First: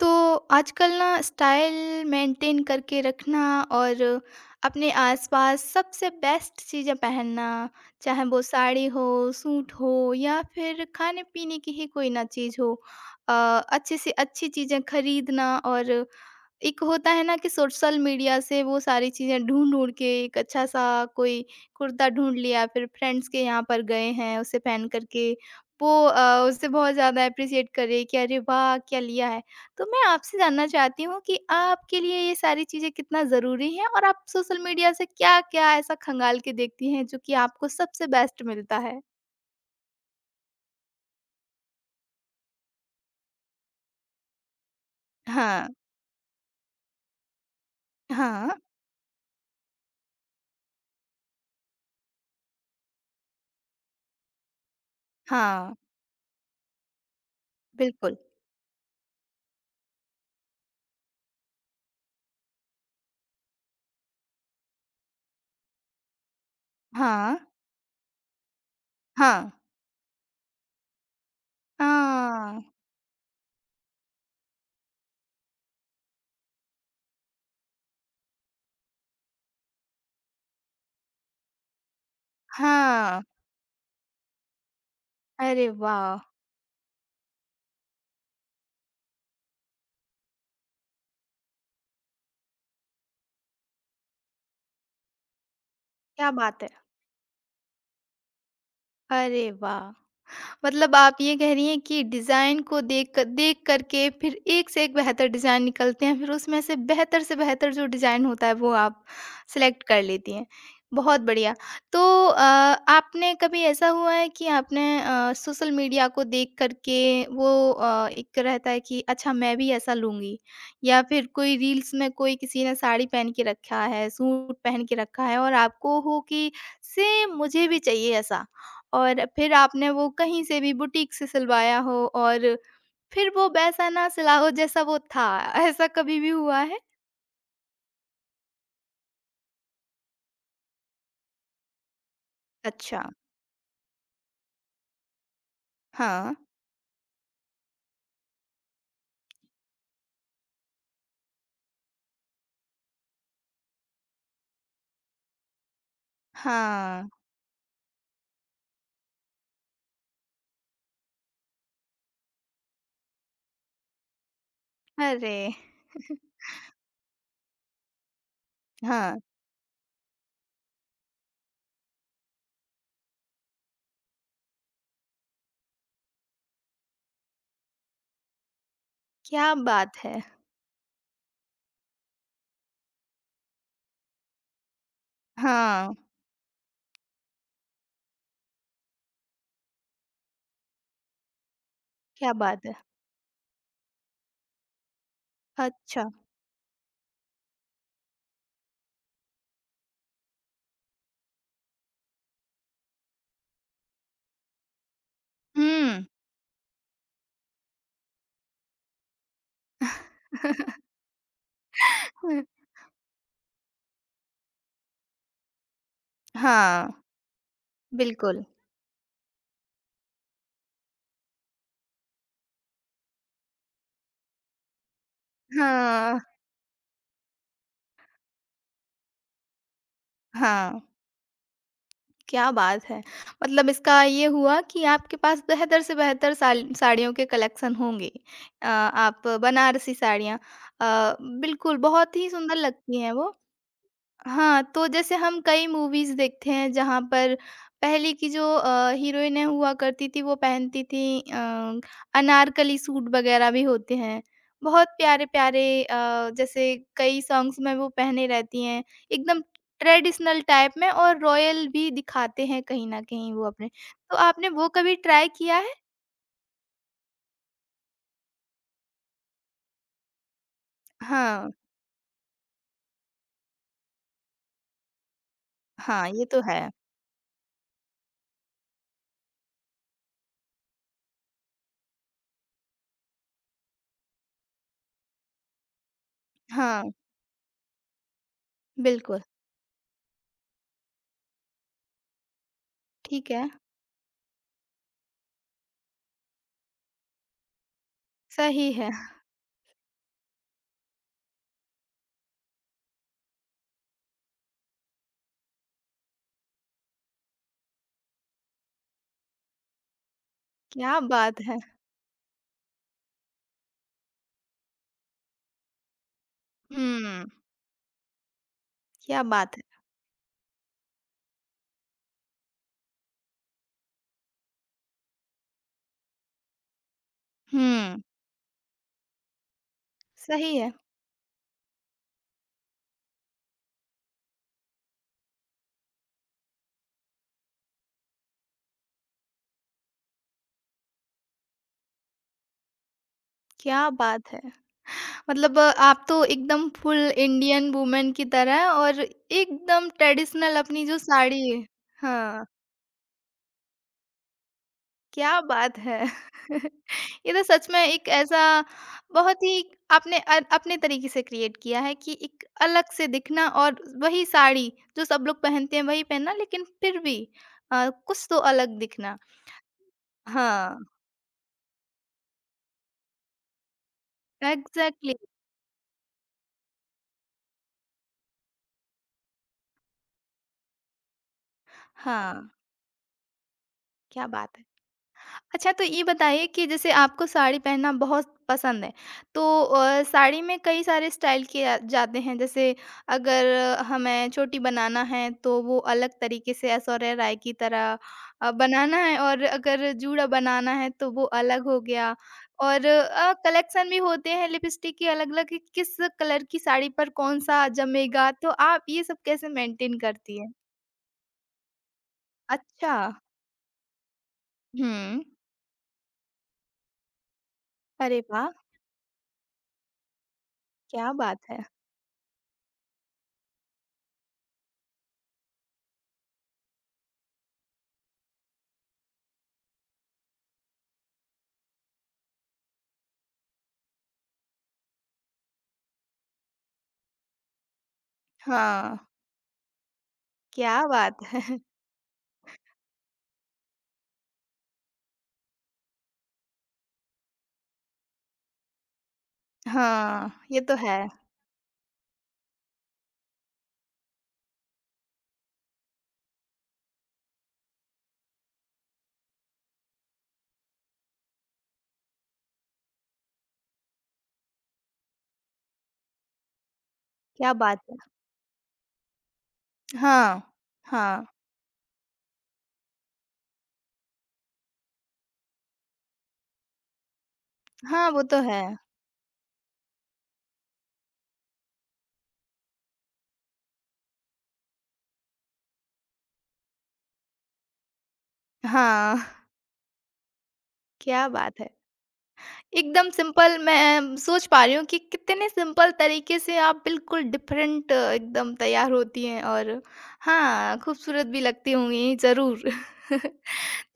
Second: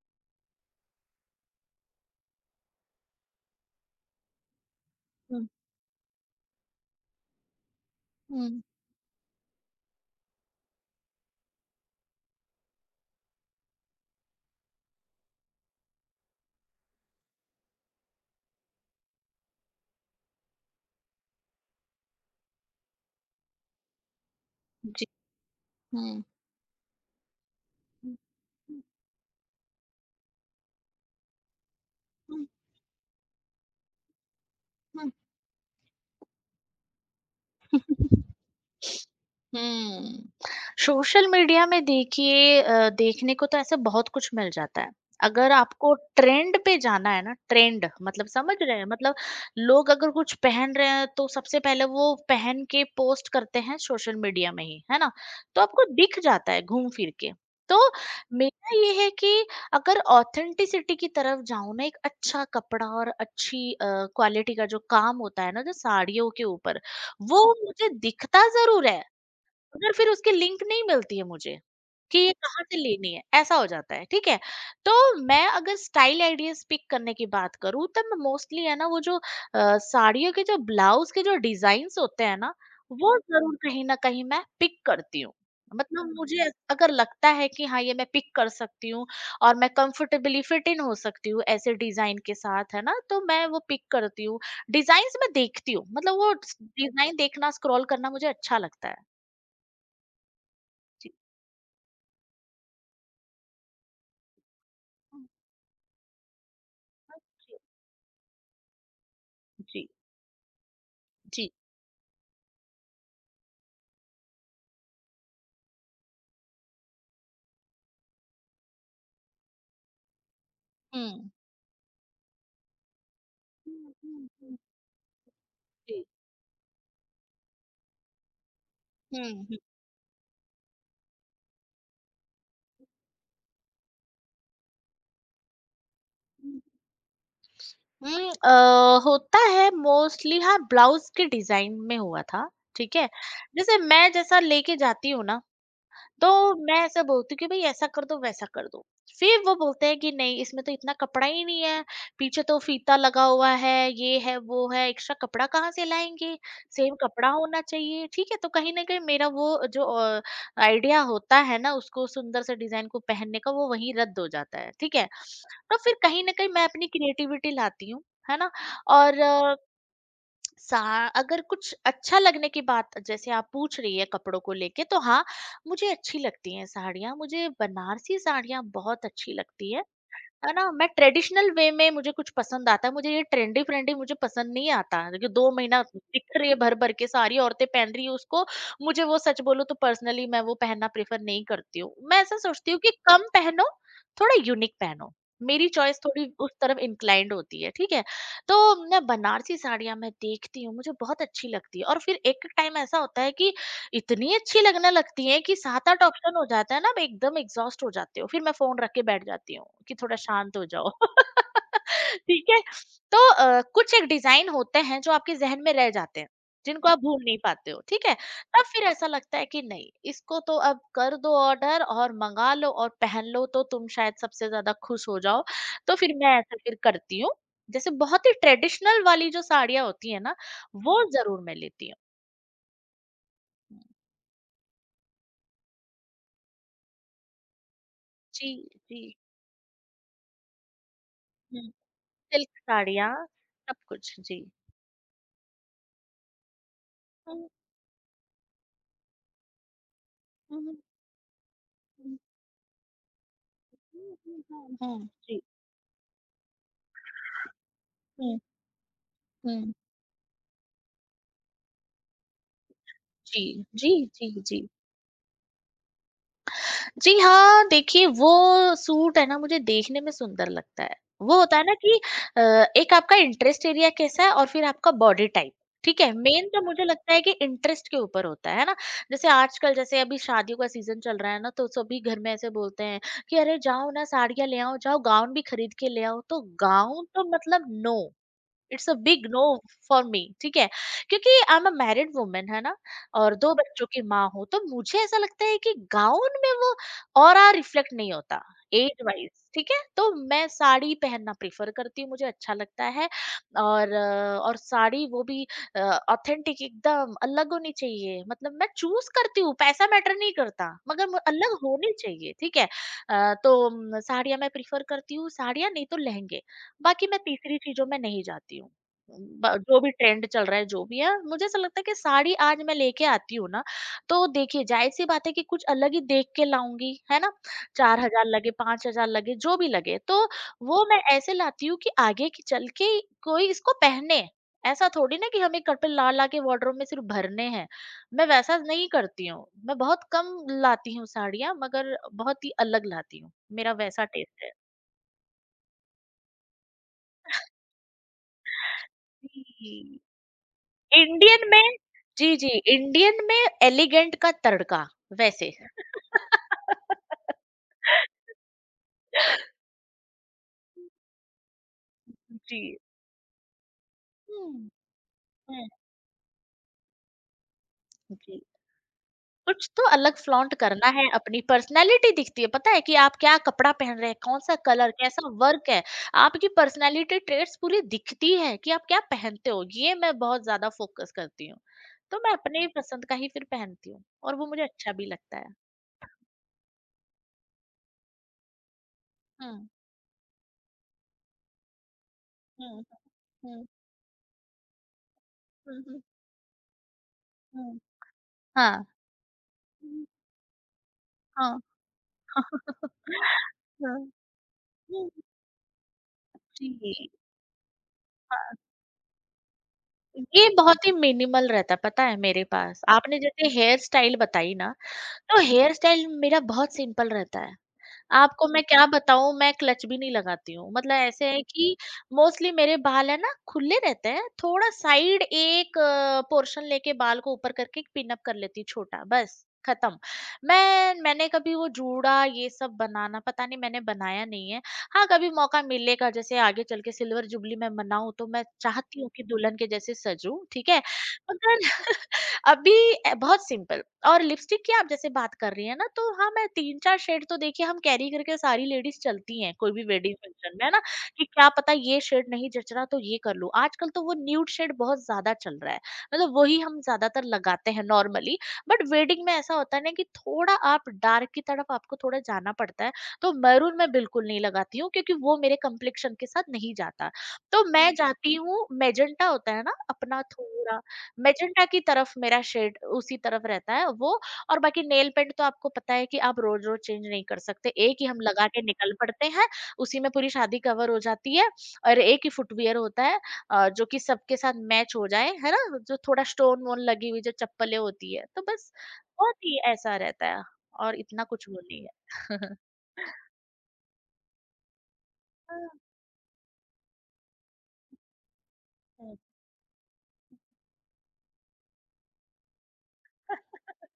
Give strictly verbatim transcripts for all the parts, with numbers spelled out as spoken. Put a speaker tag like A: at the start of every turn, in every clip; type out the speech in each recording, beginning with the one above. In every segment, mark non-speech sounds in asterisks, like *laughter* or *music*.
A: तो आजकल ना स्टाइल मेंटेन करके रखना और अपने
B: 嗯
A: आसपास सबसे बेस्ट चीज़ें पहनना, चाहे वो
B: 嗯，
A: साड़ी हो, सूट हो या फिर खाने-पीने की ही कोई ना चीज़ हो। अ, अच्छी से अच्छी चीज़ें खरीदना और एक होता है ना कि सोशल मीडिया से वो सारी चीज़ें ढूँढ-ढूँढ के एक अच्छा-सा कोई कुर्ता ढूँढ लिया, फिर फ्रेंड्स के यहाँ पर गए हैं, उसे पहन कर
B: 这
A: के वो
B: 嗯
A: अ, उसे बहुत ज़्यादा एप्रिशिएट करे कि
B: 嗯
A: अरे वाह!
B: 嗯
A: क्या लिया है। तो मैं आपसे जानना चाहती हूँ कि आपके लिए ये
B: 嗯。
A: सारी चीज़ें कितना ज़रूरी हैं और आप सोशल मीडिया से
B: 嗯
A: क्या-क्या ऐसा खंगाल के देखती हैं जो कि आपको सबसे बेस्ट मिलता है?
B: हुँ। सोशल मीडिया में देखिए अ, देखने को तो ऐसे बहुत कुछ मिल जाता है। अगर
A: हाँ,
B: आपको ट्रेंड पे जाना है ना, ट्रेंड मतलब
A: हाँ,
B: समझ रहे हैं? मतलब लोग अगर कुछ पहन रहे हैं तो सबसे पहले वो पहन के पोस्ट करते हैं सोशल मीडिया में ही, है ना? तो
A: हाँ,
B: आपको दिख जाता है घूम फिर के। तो
A: बिल्कुल।
B: मेरा ये है कि अगर ऑथेंटिसिटी की तरफ जाऊँ ना, एक अच्छा कपड़ा और अच्छी अ, क्वालिटी का जो काम होता है ना, जो साड़ियों के ऊपर,
A: हाँ,
B: वो मुझे दिखता ज़रूर है,
A: हाँ,
B: मगर फिर उसकी लिंक नहीं मिलती है मुझे, कि ये
A: हाँ,
B: कहाँ से लेनी है, ऐसा हो जाता है, ठीक है? तो मैं अगर स्टाइल आइडियाज़ पिक करने की बात करूँ, तब मैं मोस्टली है ना वो जो अ, साड़ियों के जो ब्लाउज़ के जो डिज़ाइन्स होते हैं ना, वो
A: हाँ।
B: ज़रूर कहीं न कहीं मैं पिक करती हूँ।
A: अरे
B: मतलब
A: वाह!
B: मुझे अ- अगर लगता है कि हाँ, ये मैं पिक कर सकती हूँ और मैं कंफर्टेबली फिट इन हो सकती हूँ ऐसे डिज़ाइन के साथ, है ना? तो मैं वो पिक करती हूँ। डिज़ाइन्स मैं देखती हूँ, मतलब
A: क्या
B: वो
A: बात है!
B: डिज़ाइन देखना, स्क्रॉल करना मुझे अच्छा लगता है।
A: अरे वाह! मतलब आप ये कह रही हैं कि डिज़ाइन को देख क देख कर के फिर एक से एक
B: हुँ,
A: बेहतर डिज़ाइन निकलते हैं, फिर उसमें से बेहतर से
B: जी,
A: बेहतर जो डिज़ाइन होता है वो आप सेलेक्ट
B: जी,
A: कर लेती हैं। बहुत
B: जी।
A: बढ़िया। तो अ, आपने कभी ऐसा हुआ है कि आपने अ, सोशल मीडिया को देख कर के वो अ, एक रहता है कि अच्छा मैं भी ऐसा लूँगी या फिर
B: हुँ।
A: कोई रील्स में कोई किसी ने साड़ी पहन के रखा
B: हुँ,
A: है,
B: हुँ,
A: सूट
B: हुँ,
A: पहन के रखा है और आपको
B: जी।
A: हो कि सेम मुझे भी चाहिए ऐसा? और
B: हुँ,
A: फिर
B: हुँ।
A: आपने वो कहीं से भी बुटीक से सिलवाया हो और फिर वो वैसा ना सिला हो जैसा वो था, ऐसा कभी भी हुआ
B: हुँ।
A: है?
B: हुँ, अ, होता है मोस्टली, हाँ, ब्लाउज़ के डिज़ाइन में हुआ था, ठीक
A: अच्छा,
B: है? जैसे मैं जैसा लेके जाती हूँ ना, तो
A: हाँ,
B: मैं ऐसा बोलती हूँ कि भाई ऐसा कर दो, वैसा कर दो, फिर वो बोलते हैं कि नहीं, इसमें तो इतना कपड़ा ही नहीं है, पीछे तो फीता लगा हुआ है, ये है वो है, एक्स्ट्रा कपड़ा कहाँ से लाएंगे, सेम
A: हाँ।
B: कपड़ा होना चाहिए, ठीक है? तो कहीं ना कहीं मेरा वो जो आइडिया होता है ना, उसको सुंदर से डिजाइन को पहनने का, वो वहीं रद्द हो जाता है, ठीक है?
A: अरे!
B: तो फिर कहीं ना कहीं मैं अपनी क्रिएटिविटी लाती हूँ, है ना,
A: हाँ,
B: और सा अगर कुछ अच्छा लगने की बात जैसे आप पूछ रही है कपड़ों को लेके, तो हाँ, मुझे अच्छी लगती हैं साड़ियाँ, मुझे बनारसी साड़ियाँ बहुत अच्छी
A: क्या
B: लगती है
A: बात है!
B: है ना? मैं ट्रेडिशनल वे में, मुझे कुछ पसंद आता है, मुझे ये ट्रेंडी-फ्रेंडी मुझे पसंद नहीं आता, क्योंकि दो महीना
A: हाँ,
B: दिख रही है भर-भर के सारी औरतें पहन रही हैं उसको, मुझे वो, सच बोलूँ तो पर्सनली मैं वो पहनना प्रेफ़र नहीं करती हूँ। मैं
A: क्या
B: ऐसा
A: बात
B: सोचती
A: है!
B: हूँ कि कम पहनो, थोड़ा यूनिक पहनो, मेरी चॉइस
A: अच्छा,
B: थोड़ी उस तरफ इंक्लाइंड होती है, ठीक है? तो मैं बनारसी साड़ियाँ मैं देखती हूँ, मुझे बहुत अच्छी लगती है, और फिर एक टाइम ऐसा होता है कि इतनी अच्छी लगने लगती है कि सात आठ
A: हुँ,
B: ऑप्शन हो जाता है ना, मैं एकदम एग्ज़ॉस्ट हो जाती हूँ। फिर मैं फ़ोन रख के बैठ जाती हूँ कि थोड़ा शांत हो जाओ। *laughs*
A: हुँ।
B: ठीक है? तो अ, कुछ एक डिज़ाइन होते हैं जो आपके ज़हन में रह जाते हैं,
A: हाँ,
B: जिनको आप भूल नहीं पाते हो, ठीक है?
A: बिल्कुल।
B: तब फिर ऐसा लगता है कि नहीं, इसको तो अब कर दो ऑर्डर, और मँगा लो और पहन लो, तो तुम शायद सबसे ज़्यादा खुश हो जाओ। तो फिर
A: हाँ,
B: मैं ऐसा फिर करती हूँ। जैसे बहुत ही ट्रेडिशनल वाली जो साड़ियाँ होती हैं ना,
A: हाँ।
B: वो ज़रूर मैं लेती हूँ।
A: क्या बात है! मतलब इसका ये हुआ कि आपके पास बेहतर से बेहतर साल साड़ियों के कलेक्शन होंगे।
B: जी,
A: अ,
B: जी।
A: आप बनारसी साड़ियाँ अ, बिल्कुल बहुत ही सुंदर
B: सिल्क
A: लगती हैं
B: साड़ियाँ,
A: वो।
B: सब कुछ। जी।
A: हाँ, तो जैसे हम कई मूवीज़ देखते हैं जहाँ पर
B: हुँ,
A: पहले की जो अ, हीरोइनें हुआ करती थी वो
B: हुँ, हुँ,
A: पहनती थी अ, अनारकली सूट वग़ैरह भी होते
B: हुँ,
A: हैं।
B: हुँ, हुँ,
A: बहुत
B: हुँ। जी।
A: प्यारे-प्यारे अ, जैसे कई सॉन्ग्स में वो पहने
B: हुँ,
A: रहती हैं, एकदम
B: हुँ।
A: ट्रेडिशनल टाइप में और रॉयल भी दिखाते हैं कहीं न कहीं
B: जी,
A: वो अपने।
B: जी,
A: तो
B: जी,
A: आपने
B: जी।
A: वो कभी ट्राई किया है?
B: जी हाँ, देखिए वो सूट है ना, मुझे देखने में सुंदर लगता है। वो
A: हाँ,
B: होता है ना कि अ, एक आपका इंटरेस्ट एरिया कैसा है, और फिर आपका बॉडी टाइप, ठीक
A: हाँ,
B: है?
A: ये तो
B: मेन
A: है।
B: तो मुझे लगता है कि इंटरेस्ट के ऊपर होता है, है ना? जैसे आजकल, जैसे अभी शादियों का सीज़न चल रहा है ना, तो सभी घर में ऐसे बोलते हैं कि अरे जाओ ना, साड़ियाँ ले आओ, जाओ गाउन भी खरीद के ले आओ। तो
A: हाँ,
B: गाउन तो मतलब नो। इट्स अ
A: बिल्कुल,
B: बिग नो फॉर मी, ठीक है, क्योंकि I am a married woman, है ना,
A: ठीक
B: और
A: है,
B: दो बच्चों की माँ हूँ, तो मुझे ऐसा लगता है कि गाउन में वो ऑरा रिफ्लेक्ट नहीं होता
A: सही है।
B: एज वाइज, ठीक है? तो मैं साड़ी पहनना प्रेफर करती हूँ, मुझे अच्छा लगता है, और अ, और साड़ी वो भी ऑथेंटिक एकदम अलग होनी चाहिए, मतलब मैं चूज करती हूँ, पैसा मैटर नहीं करता,
A: क्या
B: मगर मु-
A: बात है!
B: अलग होनी चाहिए, ठीक है? अ, तो म, साड़ियाँ मैं प्रेफर करती हूँ, साड़ियाँ नहीं तो लहंगे, बाकी मैं
A: हुँ,
B: तीसरी चीज़ों में नहीं जाती हूँ।
A: क्या
B: ब
A: बात है!
B: जो भी ट्रेंड चल रहा है, जो भी है, मुझे ऐसा लगता है कि साड़ी आज मैं लेके आती हूँ ना, तो देखिए ज़ाहिर-सी बात है कि कुछ अलग ही देख के लाऊँगी, है ना?
A: हुँ।
B: चार हज़ार लगे, पाँच हज़ार लगे, जो भी लगे, तो
A: सही है।
B: वो मैं ऐसे लाती हूँ कि आगे की चल के कोई इसको पहने। ऐसा थोड़ी ना कि हमें कपड़े ला-ला के वार्डरोब में सिर्फ़ भरने हैं। मैं वैसा नहीं करती हूँ। मैं बहुत कम लाती हूँ साड़ियाँ, मगर बहुत ही अलग लाती हूँ। मेरा
A: क्या
B: वैसा
A: बात है!
B: टेस्ट है।
A: मतलब अ, आप तो एकदम फुल इंडियन वुमन की तरह हैं और एकदम
B: जी।
A: ट्रेडिशनल अपनी जो साड़ी
B: इंडियन
A: है।
B: में जी,
A: हाँ,
B: जी, इंडियन में एलिगेंट का तड़का
A: क्या
B: वैसे।
A: बात है!
B: *laughs*
A: *laughs* ये तो सच में एक ऐसा बहुत ही आपने अ, अपने तरीके से क्रिएट किया है कि एक
B: जी।
A: अलग से दिखना और वही
B: हुँ,
A: साड़ी जो सब लोग
B: हुँ,
A: पहनते हैं वही पहनना लेकिन फिर भी अ, कुछ तो
B: जी।
A: अलग दिखना।
B: कुछ तो अलग फ्लॉन्ट
A: हाँ,
B: करना है, अपनी पर्सनैलिटी दिखती है, पता है कि आप क्या कपड़ा पहन रहे हैं, कौन-सा कलर,
A: एग्ज़ैक्टली।
B: कैसा वर्क है, आपकी पर्सनैलिटी ट्रेट्स पूरी दिखती है कि आप क्या पहनते हो, ये मैं बहुत ज़्यादा फ़ोकस करती हूँ। तो मैं
A: हाँ,
B: अपनी पसंद का ही फिर पहनती हूँ,
A: क्या
B: और वो
A: बात
B: मुझे
A: है!
B: अच्छा भी लगता है।
A: अच्छा तो ये बताइए कि जैसे आपको साड़ी पहनना बहुत पसंद है तो
B: हुँ,
A: अ, साड़ी में कई सारे स्टाइल किए जा- जाते हैं जैसे
B: हुँ, हुँ,
A: अगर
B: हुँ,
A: हमें छोटी बनाना है तो वो
B: हुँ, हुँ,
A: अलग तरीके से ऐश्वर्या राय की
B: हुँ।
A: तरह अ,
B: हाँ।
A: बनाना है और अगर जूड़ा बनाना है तो वो
B: हाँ।
A: अलग हो गया और
B: *laughs*
A: कलेक्शन
B: हाँ,
A: भी होते हैं लिपस्टिक के
B: हुँ,
A: अलग अलग किस कलर की साड़ी
B: जी।
A: पर कौन सा जमेगा
B: हाँ,
A: तो आप ये सब कैसे मेंटेन करती है?
B: ये बहुत ही मिनिमल रहता है, पता है, मेरे पास।
A: अच्छा।
B: आपने जैसे हेयर स्टाइल बताई ना,
A: हम्म।
B: तो हेयर स्टाइल मेरा बहुत सिंपल रहता है।
A: अरे
B: आपको
A: वाह!
B: मैं क्या बताऊँ, मैं क्लच भी नहीं लगाती हूँ। मतलब
A: क्या
B: ऐसे
A: बात
B: है
A: है!
B: कि मोस्टली मेरे बाल है ना खुले रहते हैं, थोड़ा साइड एक पोर्शन लेके बाल को ऊपर करके एक पिन अप कर लेती हूँ छोटा, बस खत्म। मैं मैंने कभी वो जूड़ा ये सब बनाना, पता नहीं, मैंने बनाया नहीं है। हाँ, कभी मौका मिलेगा, जैसे आगे चल के सिल्वर जुबली मैं मनाऊँ, तो मैं चाहती
A: हाँ,
B: हूँ कि दुल्हन के जैसे सजूँ, ठीक है?
A: क्या बात है!
B: मगर अभी अ, बहुत सिंपल, और लिपस्टिक की आप जैसे बात कर रही है ना, तो हाँ, मैं तीन चार शेड तो देखिए हम कैरी करके सारी लेडीज चलती हैं, कोई भी वेडिंग
A: हाँ,
B: फंक्शन
A: ये
B: में, है
A: तो
B: ना,
A: है।
B: कि क्या पता ये शेड नहीं जच रहा तो ये कर लूं। आजकल तो वो न्यूड शेड बहुत ज्यादा चल रहा है, मतलब वही हम ज्यादातर लगाते हैं नॉर्मली, बट वेडिंग में ऐसा होता है ना कि थोड़ा आप डार्क की तरफ आपको थोड़ा जाना पड़ता है, तो मैरून मैं बिल्कुल नहीं लगाती हूँ क्योंकि वो मेरे कम्प्लेक्शन के साथ नहीं जाता,
A: क्या
B: तो
A: बात
B: मैं हम्म
A: है!
B: जाती हूँ, मेजेंटा होता है ना अपना
A: हाँ,
B: थोड़ा,
A: हाँ,
B: मैजेंटा की तरफ मेरा शेड उसी तरफ रहता है वो। और बाकी नेल पेंट तो आपको पता है कि आप रोज-रोज चेंज नहीं कर सकते। एक ही
A: हाँ,
B: हम
A: वो तो
B: लगा
A: है।
B: के निकल पड़ते हैं, उसी में पूरी शादी कवर हो जाती है, और एक ही फुटवियर होता है अ, जो कि सबके साथ मैच हो जाए, है ना? जो थोड़ा स्टोन-वोन लगी हुई जो चप्पलें होती है, तो बस
A: हाँ,
B: बहुत ही ऐसा रहता है, और इतना
A: क्या
B: कुछ
A: बात
B: वो
A: है!
B: नहीं है।
A: एकदम सिंपल मैं सोच पा रही हूँ कि कितने सिंपल तरीके से आप बिल्कुल डिफरेंट एकदम तैयार होती हैं और हाँ, खूबसूरत भी लगती होंगी ज़रूर। *laughs*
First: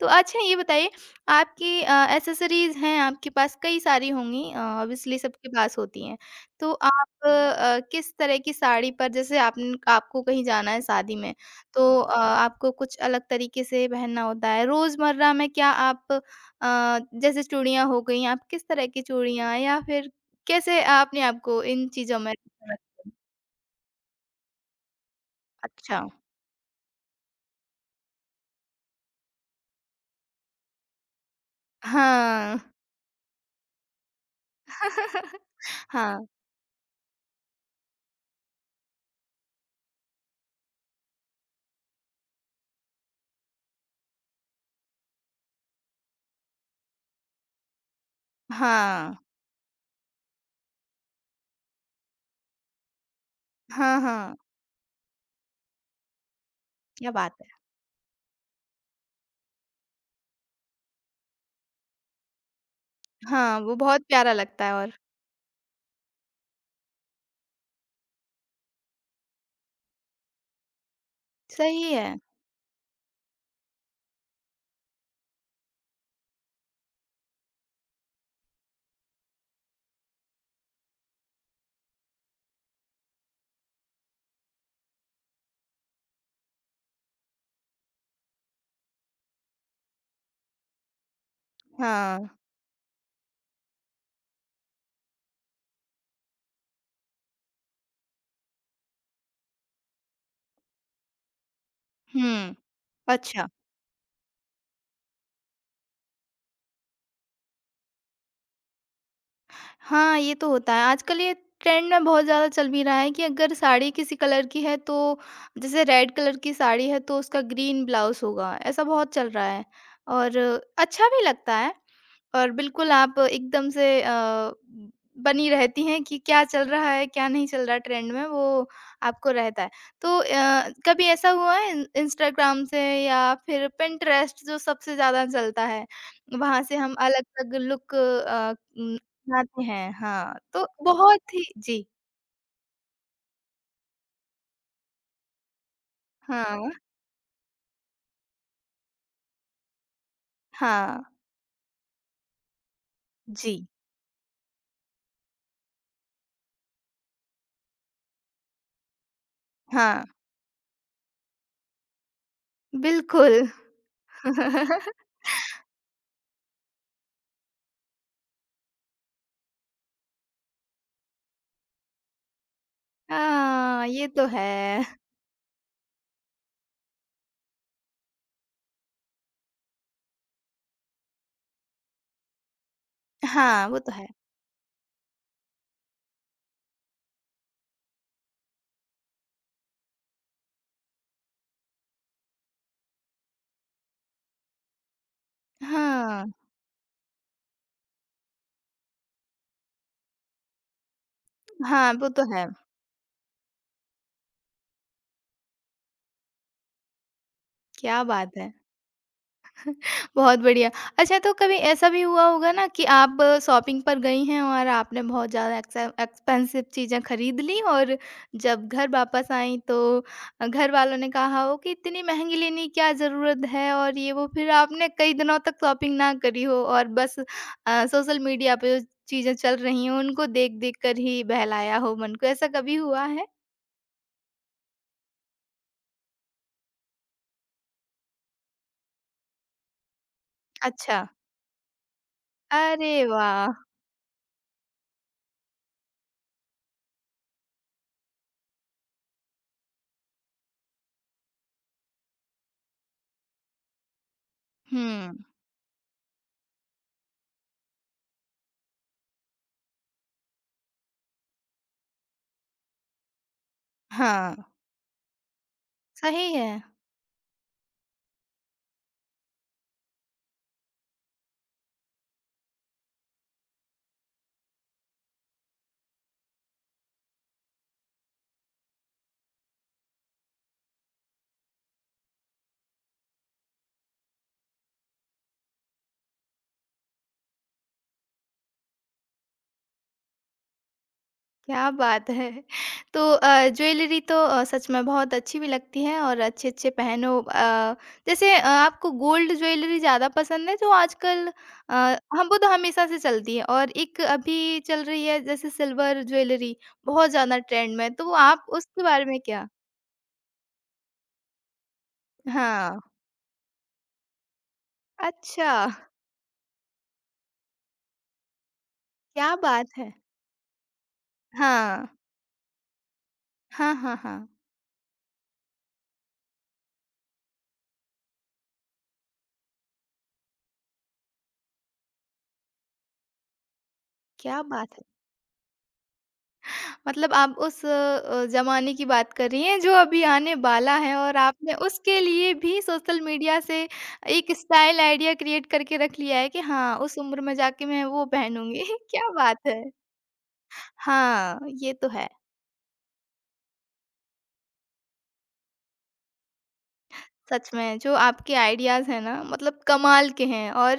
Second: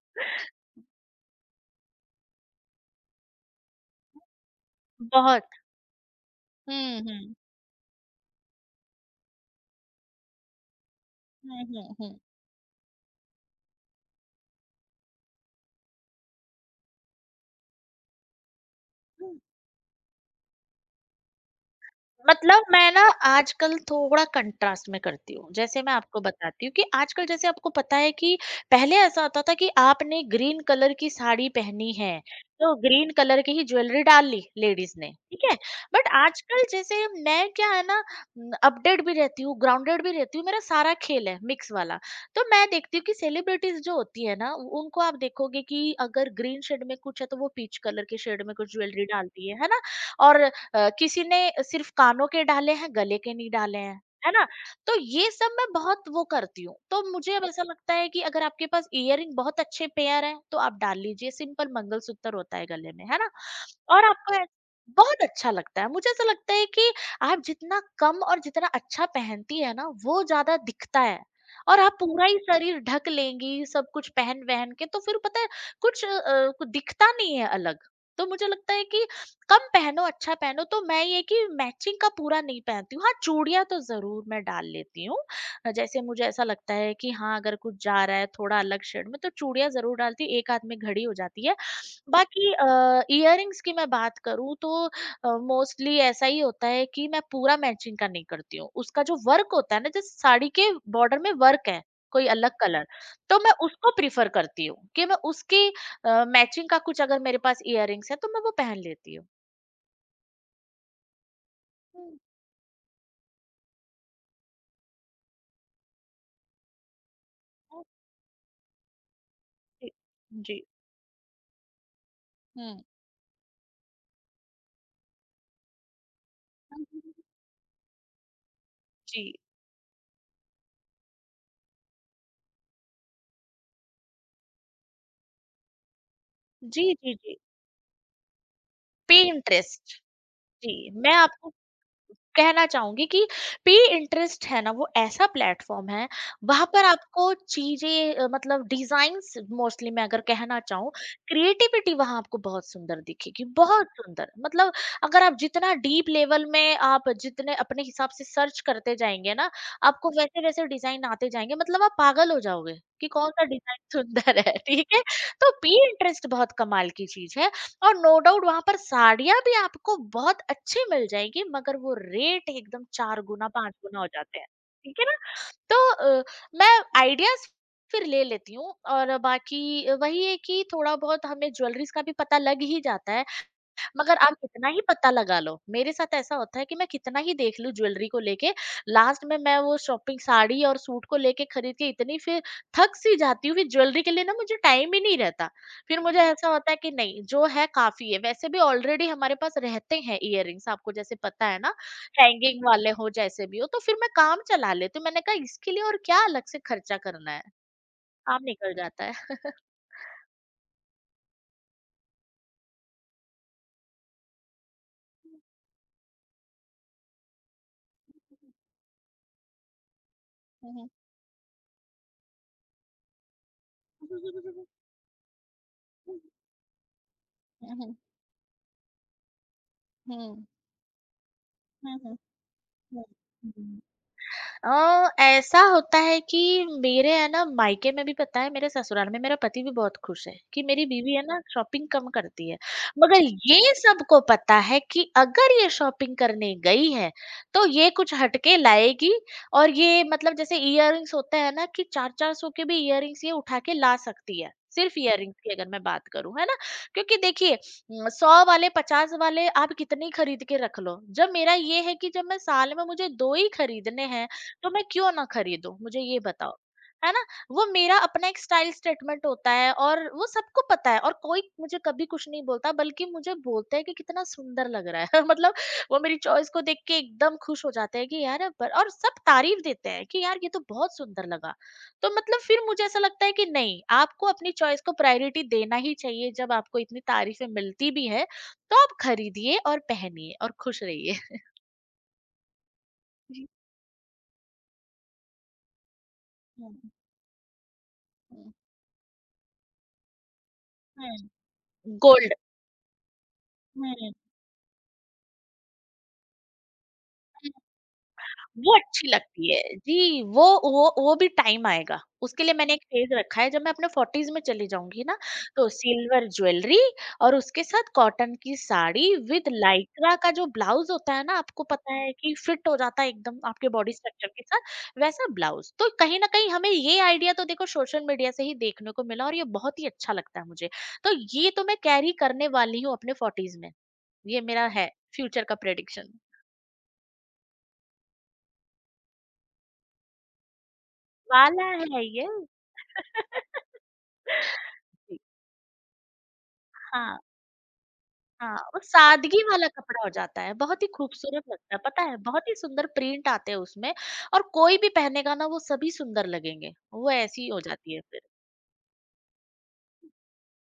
A: तो अच्छा ये बताइए, आपकी अ, एक्सेसरीज़ हैं आपके पास कई सारी होंगी अ, ऑब्वियसली
B: बहुत।
A: सबके पास होती हैं। तो
B: हुँ,
A: आप
B: हुँ।
A: अ, किस तरह की साड़ी पर जैसे आपन आपको कहीं जाना है शादी में
B: हुँ,
A: तो अ,
B: हुँ,
A: आपको कुछ अलग तरीके से पहनना होता है। रोज़मर्रा में क्या आप अ, जैसे चूड़ियाँ हो गई आप किस तरह की
B: हुँ।
A: चूड़ियाँ या फिर कैसे आपने आपको इन चीज़ों में
B: मतलब
A: रखा?
B: मैं ना आजकल थोड़ा कंट्रास्ट में करती हूँ। जैसे मैं
A: अच्छा।
B: आपको बताती हूँ कि आजकल जैसे आपको पता है कि पहले ऐसा होता था कि आपने ग्रीन कलर की साड़ी पहनी है,
A: हाँ।
B: तो ग्रीन कलर की ही ज्वेलरी डाल ली लेडीज़ ने, ठीक
A: *laughs*
B: है? बट
A: हाँ।
B: आजकल जैसे मैं, क्या है ना, उम, अपडेट भी रहती हूँ, ग्राउंडेड भी रहती हूँ, मेरा सारा खेल है मिक्स वाला। तो मैं देखती हूँ कि सेलिब्रिटीज़ जो होती है ना, उ उनको आप देखोगे कि अगर ग्रीन शेड में कुछ है तो वो पीच कलर के शेड में कुछ ज्वेलरी
A: हाँ।
B: डालती है, है ना? और अ, किसी ने सिर्फ कानों के डाले हैं, गले के नहीं डाले
A: हाँ,
B: हैं, है
A: हाँ।
B: ना। तो ये सब मैं बहुत वो करती हूँ, तो
A: क्या बात!
B: मुझे अब ऐसा लगता है कि अगर आपके पास इयरिंग बहुत अच्छे पेयर हैं तो आप डाल लीजिए। सिंपल मंगलसूत्र होता है गले में, है ना।
A: हाँ, वो बहुत
B: और
A: प्यारा
B: आपको ऐ-
A: लगता है और
B: बहुत अच्छा लगता है। मुझे ऐसा लगता है कि आप जितना कम और जितना अच्छा पहनती है ना, वो ज्यादा दिखता है। और
A: सही
B: आप
A: है।
B: पूरा ही शरीर ढक लेंगी, सब कुछ पहन वहन के, तो फिर पता है कुछ, अ, कुछ दिखता नहीं है अलग। तो मुझे लगता है कि कम पहनो, अच्छा पहनो। तो मैं ये कि मैचिंग का पूरा नहीं पहनती हूँ। हाँ, चूड़ियाँ तो जरूर मैं डाल लेती हूँ। अ, जैसे मुझे ऐसा लगता है कि हाँ, अगर कुछ जा रहा है थोड़ा अलग शेड में तो चूड़ियाँ जरूर डालती हूँ। एक हाथ में घड़ी हो जाती है।
A: हाँ,
B: बाकी इयररिंग्स की मैं बात करूँ तो मोस्टली ऐसा ही होता है कि मैं पूरा मैचिंग का नहीं करती हूँ। उसका जो वर्क होता है ना, जैसे साड़ी के बॉर्डर में वर्क है कोई अलग
A: हुँ।
B: कलर। तो
A: अच्छा।
B: मैं उसको प्रिफर करती हूँ कि मैं उसकी मैचिंग का कुछ अगर मेरे पास इयररिंग्स है तो मैं वो पहन लेती हूँ।
A: हाँ, ये तो होता है। आजकल ये ट्रेंड में
B: हुँ,
A: बहुत ज़्यादा चल भी रहा है कि अगर साड़ी किसी कलर की है तो जैसे रेड कलर की साड़ी है तो उसका ग्रीन
B: ओके।
A: ब्लाउज़ होगा, ऐसा बहुत चल रहा है। और
B: जी।
A: अच्छा भी लगता है और
B: हुँ।
A: बिल्कुल आप एकदम से अ, बनी रहती हैं कि क्या चल रहा है, क्या नहीं चल रहा है ट्रेंड में वो आपको
B: जी,
A: रहता है। तो अ, कभी ऐसा हुआ है इन इंस्टाग्राम से या फिर पिंटरेस्ट जो सबसे ज़्यादा चलता है, वहाँ से
B: जी,
A: हम
B: जी, जी।
A: अलग-अलग लुक अ, उम बनाते हैं,
B: पिंटरेस्ट।
A: हाँ, तो
B: जी, मैं
A: बहुत ही
B: आपको
A: जी,
B: कहना चाहूँगी कि पे इंटरेस्ट है ना, वो ऐसा प्लेटफ़ॉर्म है। वहाँ
A: हाँ,
B: पर आपको चीज़ें अ, मतलब डिज़ाइन्स, मोस्टली मैं अगर कहना चाहूँ,
A: हाँ,
B: क्रिएटिविटी वहाँ आपको बहुत सुंदर दिखेगी,
A: जी,
B: बहुत सुंदर। मतलब अगर आप जितना डीप लेवल में आप जितने अपने हिसाब से सर्च करते जाएँगे ना,
A: हाँ,
B: आपको वैसे-वैसे डिज़ाइन आते जाएँगे। मतलब आप पागल हो जाओगे कि
A: बिल्कुल।
B: कौन-सा डिज़ाइन सुंदर है,
A: *laughs*
B: ठीक है? तो पे इंटरेस्ट बहुत कमाल की चीज़ है। और नो डाउट वहां पर साड़ियां भी आपको बहुत अच्छी मिल जाएगी, मगर वो रेट एकदम चार गुना पांच
A: हाँ,
B: गुना
A: ये
B: हो
A: तो
B: जाते हैं।
A: है।
B: ठीक है ना। तो अ, मैं आइडियाज फिर ले लेती हूँ और बाकी वही है कि थोड़ा बहुत हमें ज्वेलरीज का भी पता लग ही जाता है।
A: हाँ, वो तो है।
B: मगर आप कितना ही पता लगा लो, मेरे साथ ऐसा होता है कि मैं कितना ही देखलू ज्वेलरी को लेके, लास्ट में मैं वो शॉपिंग साड़ी और सूट को लेके खरीदती इतनी, फिर थक सी जाती हूँ, फिर ज्वेलरी के लिए ना मुझे टाइम ही नहीं रहता। फिर मुझे
A: हाँ,
B: ऐसा होता है कि नहीं, जो है काफी है, वैसे भी ऑलरेडी हमारे पास रहते हैं इयररिंग्स, आपको जैसे पता है ना,
A: हाँ, वो तो है।
B: हैंगिंग वाले हो जैसे भी हो, तो फिर मैं काम चला लेती हूँ। मैंने कहा इसके लिए और क्या अलग से खर्चा करना है,
A: क्या बात
B: काम
A: है!
B: निकल जाता है।
A: बहुत बढ़िया। अच्छा तो कभी ऐसा भी हुआ होगा ना कि आप शॉपिंग पर गई हैं और आपने बहुत ज़्यादा एक्से एक्सपेंसिव चीज़ें खरीद लीं और जब घर वापस आईं तो अ, घर
B: हम्म, हम्म,
A: वालों ने कहा हो कि इतनी महँगी लेने की क्या ज़रूरत है और ये वो फिर
B: हम्म,
A: आपने कई दिनों तक शॉपिंग ना
B: हम्म,
A: करी हो और बस अ,
B: हम्म,
A: सोशल मीडिया पे जो चीज़ें चल रही हैं उनको
B: हम्म,
A: देख-देख कर ही बहलाया हो मन
B: हम्म,
A: को, ऐसा कभी
B: 嗯，
A: हुआ है?
B: 嗯，अ, ऐसा होता है कि मेरे है ना मायके में भी पता है, मेरे ससुराल में मेरा पति भी बहुत खुश है कि मेरी
A: अच्छा।
B: बीवी है ना शॉपिंग कम करती है।
A: अरे
B: मगर
A: वाह!
B: ये सबको पता है कि अगर ये शॉपिंग करने गई है तो ये कुछ हटके लाएगी। और ये मतलब जैसे इयररिंग्स होते हैं ना कि चार चार सौ के भी इयररिंग्स ये उठा के ला सकती है, सिर्फ
A: हुँ।
B: इयररिंग्स की अगर मैं बात करूं है ना। क्योंकि देखिए हम्म, सौ वाले पचास वाले आप कितने ही खरीद के रख लो, जब मेरा ये है कि जब मैं साल में मुझे दो ही खरीदने हैं।
A: हाँ।
B: तो मैं क्यों ना खरीदूँ? मुझे ये
A: सही
B: बताओ।
A: है।
B: है ना? वो मेरा अपना एक स्टाइल स्टेटमेंट होता है और वो सबको पता है और कोई मुझे कभी कुछ नहीं बोलता, बल्कि मुझे बोलता है कि कितना सुंदर लग रहा है। *laughs* मतलब वो मेरी चॉइस को देख के एकदम खुश हो जाते हैं कि यार, पर और सब तारीफ़ देते हैं कि यार ये तो बहुत सुंदर लगा। तो मतलब फिर मुझे ऐसा लगता है कि नहीं, आपको अपनी चॉइस को प्रायोरिटी देना ही चाहिए। जब आपको इतनी तारीफ़ें मिलती भी हैं, तो आप खरीदिए और पहनिए और खुश रहिए।
A: क्या बात है! तो अ,
B: *laughs*
A: ज्वेलरी तो अ, सच में बहुत अच्छी भी लगती है और
B: हुँ,
A: अच्छे-अच्छे
B: हुँ।
A: पहनो अ, जैसे अ,
B: हुँ,
A: आपको गोल्ड ज्वेलरी ज़्यादा पसंद है जो आजकल अ,
B: *laughs*
A: हम
B: गोल्ड।
A: वो तो हमेशा से चलती है और एक
B: हुँ।
A: अभी चल रही है जैसे सिल्वर ज्वेलरी बहुत ज़्यादा ट्रेंड में है, तो आप
B: वो
A: उसके बारे
B: अच्छी
A: में क्या?
B: लगती है। जी, वो वो वो भी टाइम आएगा। उसके लिए मैंने
A: हाँ,
B: एक फेज़ रखा है, जब मैं अपने फ़ोर्टीज़ में चली जाऊँगी ना,
A: अच्छा,
B: तो सिल्वर ज्वेलरी और उसके साथ कॉटन की साड़ी
A: क्या
B: विद
A: बात है!
B: लाइक्रा का जो ब्लाउज़ होता है ना, आपको
A: हाँ,
B: पता है कि फिट हो जाता है एकदम आपके
A: हाँ,
B: बॉडी
A: हाँ, हाँ,
B: स्ट्रक्चर के साथ, वैसा ब्लाउज़। तो कहीं न कहीं हमें ये आइडिया तो देखो सोशल मीडिया से ही देखने को मिला और ये बहुत ही अच्छा लगता है मुझे। तो ये तो मैं कैरी करने वाली हूँ अपने फ़ोर्टीज़ में।
A: क्या
B: ये मेरा
A: बात है!
B: है फ्यूचर का प्रेडिक्शन
A: मतलब आप उस अ, ज़माने की बात कर रही हैं जो अभी आने वाला है और आपने
B: वाला
A: उसके
B: है ये।
A: लिए भी सोशल मीडिया से एक स्टाइल आइडिया
B: जी,
A: क्रिएट करके रख लिया है कि हाँ, उस
B: हाँ,
A: उम्र में जाके मैं वो
B: हाँ,
A: पहनूँगी। *laughs*
B: वो
A: क्या बात
B: सादगी
A: है!
B: वाला कपड़ा हो जाता है, बहुत ही
A: हाँ,
B: खूबसूरत
A: ये
B: लगता है,
A: तो
B: पता
A: है।
B: है? बहुत ही सुंदर प्रिंट आते हैं उसमें। और कोई भी पहनेगा ना वो सभी सुंदर लगेंगे, वो ऐसी
A: सच
B: हो
A: में जो
B: जाती है फिर।
A: आपके आइडियाज़ हैं ना मतलब कमाल के हैं और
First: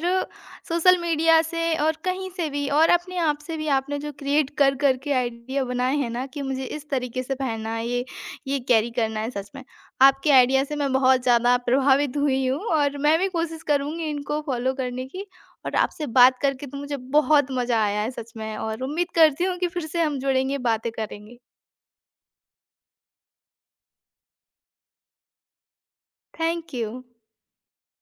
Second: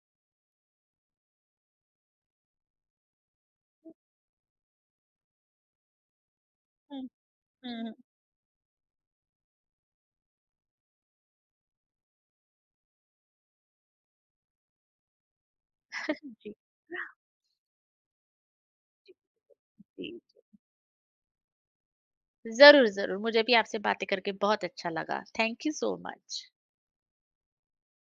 A: सोशल मीडिया से और कहीं से भी और अपने आप से भी आपने जो क्रिएट कर कर के आइडिया बनाए हैं ना कि मुझे इस
B: हुँ,
A: तरीके से पहनना है,
B: हुँ,
A: ये ये कैरी करना है, सच में आपके आइडिया से मैं बहुत ज़्यादा प्रभावित हुई हूँ और मैं भी कोशिश करूँगी इनको फॉलो करने की और आपसे
B: *laughs*
A: बात
B: जी।
A: करके तो मुझे बहुत मज़ा आया है सच में और उम्मीद
B: जी,
A: करती हूँ कि फिर से हम
B: जी।
A: जुड़ेंगे बातें करेंगे।
B: ज़रूर, ज़रूर, मुझे भी आपसे बातें करके बहुत अच्छा लगा। Thank you so much.
A: Thank you.